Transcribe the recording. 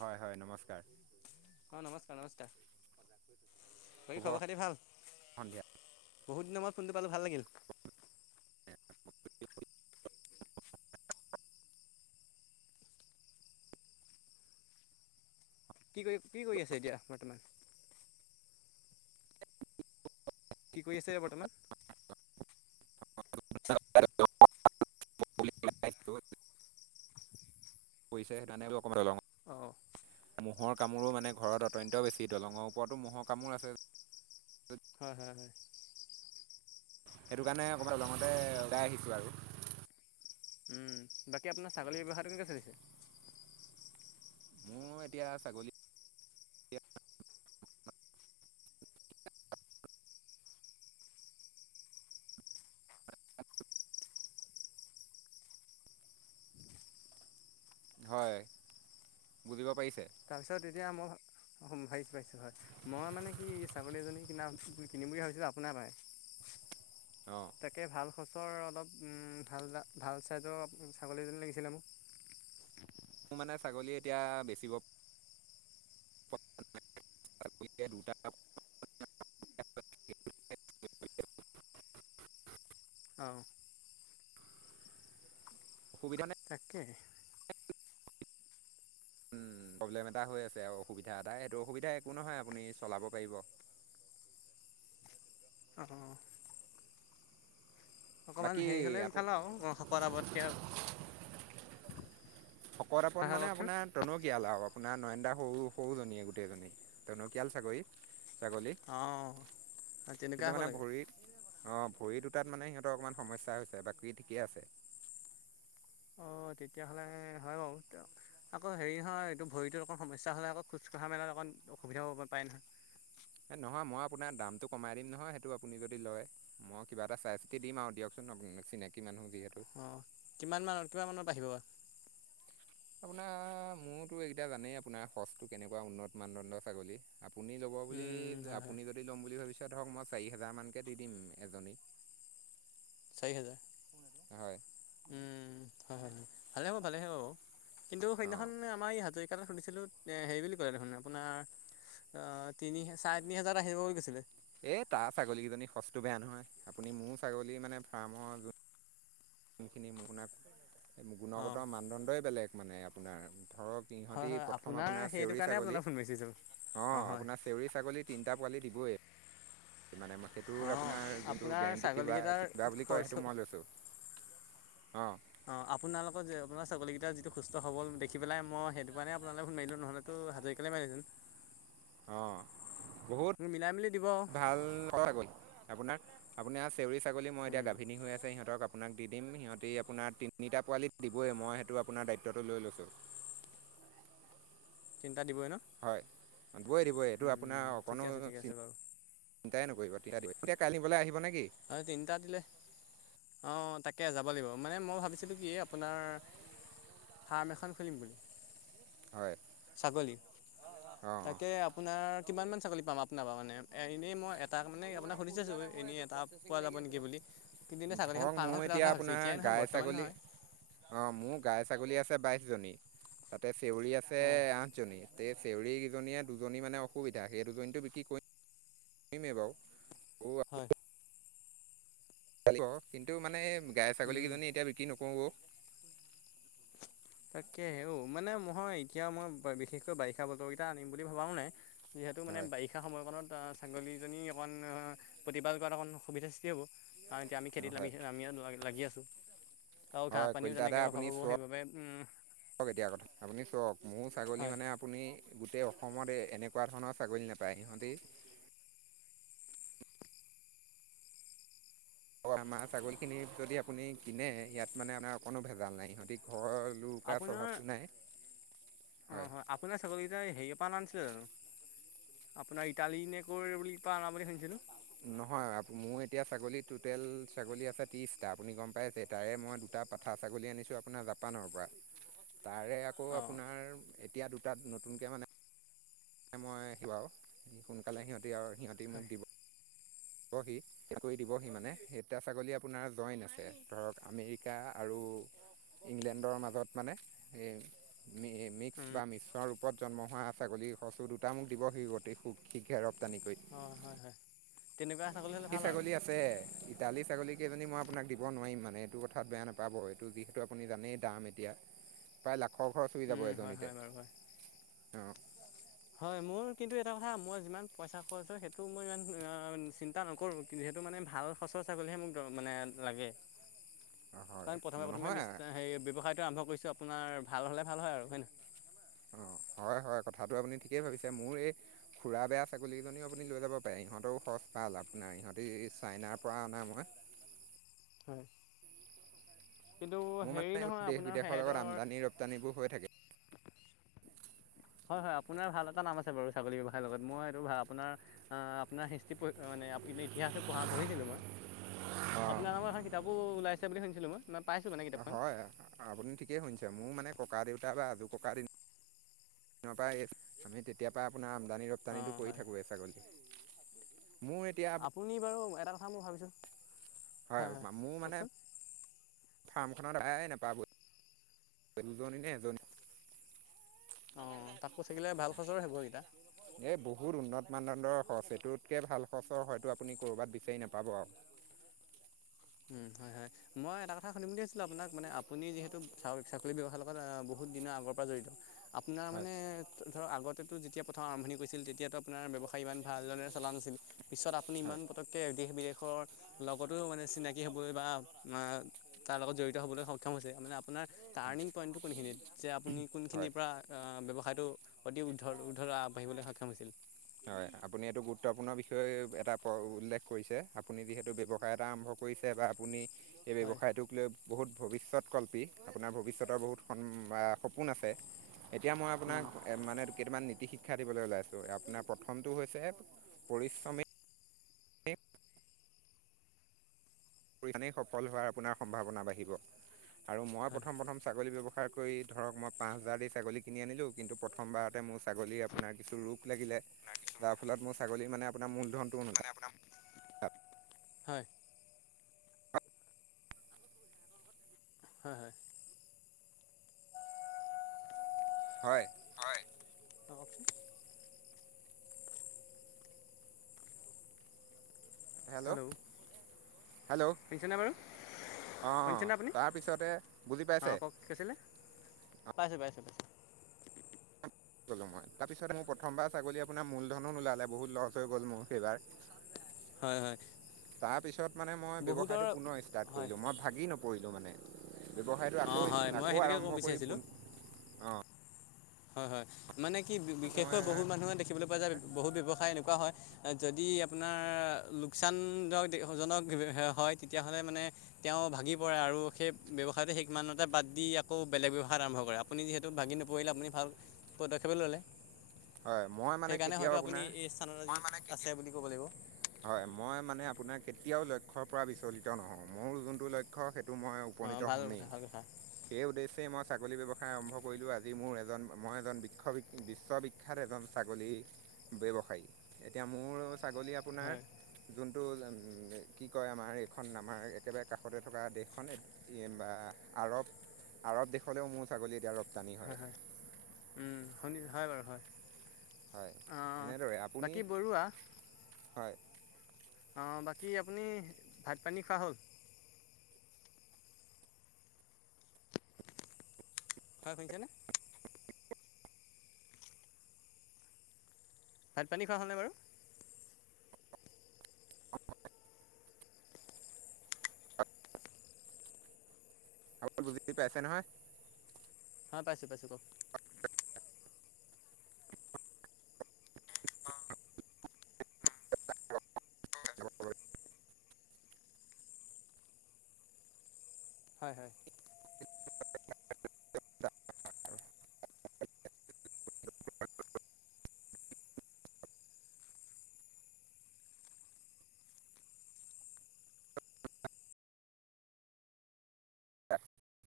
হয় হয় নমস্কাৰ অঁ নমস্কাৰ নমস্কাৰ খ শুভ খবৰ খাতি ভাল সন্ধিয়া বহুত দিনৰ মত ফোনটো পালোঁ ভাল লাগিল [unintelligible] [inaudible] কি কৰি কি কৰি আছে এতিয়া বৰ্তমান কি কৰি আছে বৰ্তমান [unintelligible] [inaudible] পইচা সেইটো অকম ল। [unintelligible] অ মহৰ কামোৰো মানে ঘৰত অত্যন্ত বেছি দলঙৰ ওপৰতো ম'হৰ কামোৰ আছে। হয় হয় হয় সেইটো কাৰণে অকণমাদলঙতে লগাই আহিছোঁ আৰু। উম বাকী আপোনাৰ ছাগলীৰ ব্যৱহাৰ কেনেকে চলিছে। মোৰ এতিয়া ছাগলী। হয় বুজিব পাৰিছ। তাৰপিছত এতিয়া মই। অ ভিছো ভাইিছো হয় মই মানে কি ছাগলী এজনী কিনা কিনিম বুলি ভাবিছিলো আপোনাৰ অ পৰাই। তাকে ভাল। খচৰ অলপ ভাল ভাল চাইজৰ ছাগলীজনী লাগিছিলে মোক। মোৰ মানে ছাগলী এতিয়া বেচিব। [inaudible] [unintelligible] [inaudible] অ অসুবিধা নে তাকে। প্ৰব্লেম এটা হৈ আছে আৰু অসুবিধা এটা সেইটো অসুবিধা একো নহয় আপুনি চলাব পাৰিব। [unintelligible] [unintelligible] [inaudible] অ বাকী অকণমান হেৰি আপো হ'লেফাল আৰু শকত আৱতকৈ আৰু। শকত হয় আপত হয় মানে কওকচোন আপোনাৰ টনকিয়ালক? আপোনা নয়নন্দা সৰু সৰুজনীয়ে গোটেই জনী তনকিয়াল চাকৰি। ছাগলী অঁ তেনেকুৱা কিন্তু হ'ব মানে লাগে ভৰিত অ ভৰি দুটাত মানে সিহঁতৰ অকমান সমস্যা হৈছে বাকী ঠিকে আছে। অঁ তেতিয়াহ'লে হয় বাৰু আকৌ হেৰি নহয় এইটো ভৰিটোত অকণ সমস্যা হ'লে আকৌ খোজ কঢ়া মেলা অকণ অসুবিধাও পায় নহয়। এই নহয় মই আপোনাৰ দামটো কমাই দিম নহয় সেইটো আপুনি যদি লয় মই কিবা এটা চাই চিতি দিম আৰু দিয়কচোন? চিনাকি মানুহ। যিহেতু। অ কিমান মানত কিমান মানত আহিব। আপোনাৰ মোৰতো এইকেইটা জানেই আপোনাৰ সচটো কেনেকোৱা উন্নত মানদণ্ডৰ ছাগলী আপুনি ল'ব বুলি হয় হয় আপুনি যদি ল'ম বুলি ভাবিছে ধওক মই চাৰি হোজাৰ মানকে দি দিম এজনীত। চাৰি হেজাৰ হয় উম হয় হয় হয় ভালে হ'ব ভালে হব বাও কিন্তু অ' সেইদিনাখন আমাৰ এই হাজ টা শুধিছিলোঁ হেৰি বুলি ক'লে দেখোন আপোনাৰ আ তিনি চাৰে তিনি হোজাৰত আহিব বুলি কৈছিলে? এই তাৰ ছাগলীকেইজনী সঁচটো বেয়া নহয় আপুনি মোৰ ছাগলী মানে ফাৰ্মৰ যোন কামখিনি আপোনাক অঁ গুণগত মানদণ্ডই বেলেগ মানে আপোনাৰ। ধৰক হয় ইহঁতি হয় প্ৰথম আপোনাৰ সেইটো চেউৰী কাৰণে আপোনালৈ ছাগলী ফোন মাৰিছিলোঁ অ অঁ হয় আপোনাৰ চেউৰী ছাগলী তিনিটা পোৱালি দিবই। মানে মই সেইটোৰ অঁ আপোনাৰ যোনটো আপোনাৰ গেৰেণ্টি বা ছাগলীকেইটাৰ কিবা বুলি কয় খৰচ সেইটো মই লৈছো? [unintelligible] অ আপোনালোকৰ যে আপোনাৰ ছাগলী কেইটা যিটো সুস্থ হবল দেখি পাই মই সেইটো কাৰণে আপোনালে ফোন মাৰিলো নহলেতো? হাজৰিকালে মাৰিলোহেতেন অ বহুত মেলি দিব ভাল কথা গল। আপোনাক আপোনাৰ চেউৰী ছাগলী মই এতিয়া উম গাভিনী হৈ আছে সিহঁতক আপোনাক দি দিম সিহঁতি আপোনাৰ তিনিটা পোৱালিত দিবই মই সেইটো আপোনাৰ দায়িত্বটো লৈ লৈছো? [unintelligible] এটা দিবই ন? হয় দিবই দিবই এইটো আপোনাৰ উম অকণো ঠিকে আছে ঠিকে আছে বাৰু চিন্তাই নকৰিব। তেতিয়া দিব তেতিয়া কাইলৈ নিবলে আহিব নে? হয় তিনিটা দিলে। অ, তাকে যাব লাগিব। মানে মই ভাবিছিলোঁ কি আপোনাৰ ফাৰ্ম এখন খুলিম বুলি। হয় ছাগলী, অঁ অঁ তাকে আপোনাৰ কিমান মান ছাগলী পাম আপোনাৰ পৰা মানে। মানে এনেই মই এটা মানে আপোনাক সুধি চাইছো এনেই এটা পোৱা যাব নেকি বুলি কিন্তু এনেই ছাগলীখন ধৰক ফাৰ্ম মোৰ এখন খোলা এতিয়া কথা ভাবিছোঁ আপোনাৰ এতিয়াই নহয় গাই বৰ্তমান ছাগলী অ, নহয় মোৰ গাই ছাগলী আছে বাইশ জনী তাতে চেউৰী আছে অঁ আঠজনী। তে চেউৰীকেইজনী মানে দুজনী মানে অসুবিধা সেই দুজনীতো বিক্ৰী কৰিম কৰিমে বাও। হয়। কিন্তু মানে গাই উম ছাগলীকেইজনী এতিয়া বিক্ৰী নকৰো। তাকে হেও মানে ময় এতিয়া মই বিশেষকৈ বাৰিষা বতৰকেইটা আনিম বুলি ভাবাও নাই। যিহেতু মানে হয় বাৰিষা সময়কণত ছাগলীজনী অকণ প্ৰতিপাল কৰাত অকণমান সুবিধাৰ সৃষ্টি হ'ব। কাৰণ এতিয়া আমি অঁ, খেতিত হয় নামি লাগি আছো। আৰু ঘাঁহ পানীও তেনেকে অভাৱ হ'ব সেইবাবে, চক এতিয়া কথা আপুনি চওক ছাগলী হয় মানে আপুনি গোটেই অসমত এনেকোৱা ধৰণৰ ছাগলী নাপায় সিহঁতি আৰু আমাৰ ছাগলীখিনি যদি আপুনি কিনে ইয়াত মানে আমাৰ অকণো ভেজাল নাই। সিহঁতি ঘৰৰ- লোকা স্বভাৱটো নাই। অ, হয় আপোনাৰ ছাগলী কেইটা হেৰি অ পৰা অনা নাছিলে জানো? আপোনাৰ ইটালী নে কৰ বুলি পা অনা বুলি শুনিছিলো? নহয় মোৰ এতিয়া ছাগলী টটেল ছাগলী আছে ত্ৰিশটা। আপুনি গম পাইছে তাৰে মই এটা পাঠা ছাগলী আনিছোঁ আপোনাৰ জাপানৰ পৰা। তাৰে আকৌ অঁ আপোনাৰ এতিয়া দুটাত নতুনকৈ মানে মই আহি বাৰু সোনকালে সিহঁতে আৰু সিহঁতি হয় মোক দিব। দিবহি এক দিবহি মানে এতিয়া ছাগলী আপোনাৰ জইন আছে ধৰক আমেৰিকা আৰু [inaudible] ইংলেণ্ডৰ মাজত মানে এ মিক্স বা মিশৰ ৰূপত জন্ম হোৱা ছাগলী। সচু দুটা মোক দিব। সি গটেইু শীঘ্ৰে ৰপ্তানিক কৰি। হয়, হয়, হয়। তেনেকুৱা ছাগলী হ'লে ভাল আৰু ছাগলী আছে ইটালী ছাগলীকেইজনী মই আপোনাক দিব নোৱাৰিম মানে। মানে এইটো কঠাত বেয়া নাপাব এইটো যিহেটো আপুনি জানেই দাম এতিয়া ইয়া পাই খৰ ঘৰ চবি যাব হয় এজনীতে। হয় বাৰু হয় অঁ, হয়, মোৰ কিন্তু এটা কথা মই যিমান পইচা খৰচ হয়, সেইটো মই ইমান চিন্তা নকৰোঁ। সেইটো মানে ভাল সচৰ ছাগলীহে মোক মানে লাগে। অঁ হয় কাৰণ প্ৰথমে প্ৰথমে নহয় ব্যৱসায় আৰম্ভ কৰিছোঁ আপোনাৰ ভাল হলে ভাল হয় আৰু হয় নে নহয়? অ। হয়, হয় কথাটো আপুনি ঠিকেই ভাবিছে। মোৰ এই খুৰা বেয়া ছাগলী কিজনীও আপুনি লৈ যাব পাৰে। ইহঁতেও সচ পা আপোনাৰ ইহঁতে চাইনাৰ পৰা অনা মই। হয়। কিন্তু মোৰ মানে হেৰি নহয় দেশ আপোনাৰ বিদেশৰ লগত সিহঁতৰ আমদানি ৰপ্তানিবোৰ হৈ থাকে হয়, হয় আপোনাৰ ভাল এটা নাম আছে বাৰু ছাগলী ব্যৱসায়ৰ লগত। মই এইটো ভাল আপোনাৰ আহ আপোনাৰ হিষ্ট মানে ইতিহাসটো পঢ়া পঢ়িছিলোঁ মই। অঁ আপোনাৰ নামৰ এখন কিতাপো ওলাইছে বুলি শুনিছিলোঁ মই। মই পাইছোঁ মানে কিতাপখন। হয় আপুনি ঠিকেই শুনিছে মোৰ মানে ককা-দেউতা বা আজো ককা দিনৰ দিনৰ পৰা আমি তেতিয়া পৰা আপোনাৰ আমদানি ৰপ্তানিটো অঁ কৰি হয় থাকোয়ে ছাগলী। মোৰ এতিয়া আপুনি বাৰু এটা কথা মই ভাবিছোঁ। হয়, মোৰ মানে, ফাৰ্মখনত আ নাপাবই দুজনীনে এজনী অঁ তাকো চাগিলে ভাল সচৰে হ'ব এইকেইটা এই বহুত উন্নত। মানদণ্ডৰ সচ এইটোতকে ভাল সচৰ হয়তো আপুনি কৰ'বাত বিচাৰি নাপাব আৰু উম হয় হয় মই এটা কথা শুধিম বুলি ভিছিলো আপোনাক মানে আপুনি যিহেতু চা ছাগলী ব্যৱসায়ৰ লগত বহু বহুত দিনৰ আগৰ পৰা জড়িত আপোনাৰ হয় মানে ধৰক আগতে যেতিয়া প্ৰথাৰ আৰম্ভি কৰিছিল তেতিয়াটো আপোনাৰ ব্যৱহা ইমান ভাল দৰে চলা নাছিল পিছত আপুনি হয় ইমান পতকে দেশ বিদেশৰ লগতো মানে চিনাকি। কিহে কৰিবা তাৰ লগত জড়িত হ'বলৈ সক্ষম হৈছে মানে আপোনাৰ হয় তাৰনিং পইন্ট কোনখিনিত। যে আপুনি হয়। কোনখিনিৰ পৰা ব্যৱসায়টো অতি উদ্ধ উদ্ধৰা আগবাঢ়িবলৈ সক্ষম হৈছিল। হয়। আপুনি এইটো গুৰুত্বপূৰ্ণ বিষয়ে এটা উল্লেখ কৰিছে আপুনি যিহেতু ব্যৱসায় এটা আৰম্ভ কৰিছে বা আপুনি এই হয়, ব্যৱসায়টোক লৈ বহুত ভৱিষ্যত কল্পী আপোনাৰ ভৱিষ্যতৰ বহুত সপোন আছে। এতিয়া মই আপোনাক হয়, মানে কেইটামান নীতি- শিক্ষা দিবলৈ ওলাই আছোঁ আপোনাৰ প্ৰথম টো হৈছে পৰিশ্ৰমিক। পৰিধানেই সফল হোৱাৰ আপোনাৰ সম্ভাৱনা বাঢ়িব আৰু মই হয়, প্ৰথম প্ৰথম ছাগলী ব্যৱ পাৰ কৰি ধৰক মই পাঁচ হাজাৰ ছাগলী কিনি আনিলোঁ কিন্তু প্ৰথমবাৰতে মোৰ ছাগলীৰ আপোনাৰ কিছু ৰোগ লাগিলে। যাৰ ফলত মোৰ ছাগলী মানে আপোনাৰ মূলধনটো নোলায়। হয়। হয় হয়। হয়। অঁ কওকচোন হেল্ল' হেল্ল' শুনিছেনে বাৰু? অঁ শুনিছেনে আপুনি তাৰপিছতে বুজি অ পাইছে কওক কি কৈছিলে? পাইছো পাইছো। গ'লোঁ মই তাৰপিছত মোৰ প্ৰথবাৰ ছাগলী আপোনাৰ মূলধনো ওলালে বহুত লছ হৈ গ'ল মোৰ সেইবাৰ। হয় হয় তাৰ পিছত মানে মই বহুতৰ ব্যৱসায়টো পুনৰ ষ্টাৰ্ট হয় কৰিলো মই ভাগি নপ পৰিলোঁ মানে ব্যৱসায়টো অ আকৌ হয় মই আকৌ সেইটোকে ক'ব আৰম্ভ কৰি বিচাৰিছিলোঁ পোন অঁ। হয় হয় মানে কি মই বিশেষকৈ বহুত মানুহে দেখিবলৈ পোৱা যায় বহুত ব্যয়ৱসায় এনেকুৱা হয়। যদি আপোনাৰ লোকচানকজনক হয় তেতিয়াহলে মানে তেওঁ ভাগি পৰে আৰু সেই ব্যৱসায়টো সেইমানতে বাদ দি আকৌ বেলেগ ব্যৱসায় আৰম্ভ কৰে আপুনি যিহেতু ভাগি নপৰিলে আপুনি ভাল পদক্ষেপে ল'লে। হয় মই মানে সেইকাৰণে কেতিয়াও হয়তো আপুনি আপোনাৰ এই স্থানত মানে আছে বুলি ক'ব লাগিব। হয় মই মানে আপোনাৰ কেতিয়াও লক্ষ্যৰ পৰা বিচলিত নহওঁ মোৰ যোনটো লক্ষ্য সেই মই অঁ উপনীত ভাল হমেই কথা ভাল কথা সেই উদ্দেশ্যে মই ছাগলী ব্যৱসায় আৰম্ভ কৰিলোঁ আজি মোৰ এজন মই এজন বিশ বিশ্ববিখ্যাত এজন ছাগলী। ব্যৱসায়ী এতিয়া মোৰ ছাগলী আপোনাৰ হয় যোন [inaudible] কি কয় আমাৰ এইখন আমাৰ একেবাৰে কাষতে থকা দেশখনে বা আৰৱ। আৰৱ দেশলৈও মোৰ ছাগলী দিয়া আৰু হয় হয় উ শুনি হয় বাৰু হয়। হয় এনেদৰে আপুনি বাকী বৰুৱা হয়। অঁ বাকী আপুনি ভাত পানী খোৱা হ'ল। হয় শুনিছেনে। ভাত পানী খোৱা হ'ল নে বাৰু। হেল্ল বুজি পাইছে নহয়। হা পাইছো পাইছো কওক। [unintelligible] হয় হয়। [unintelligible] অ [inaudible]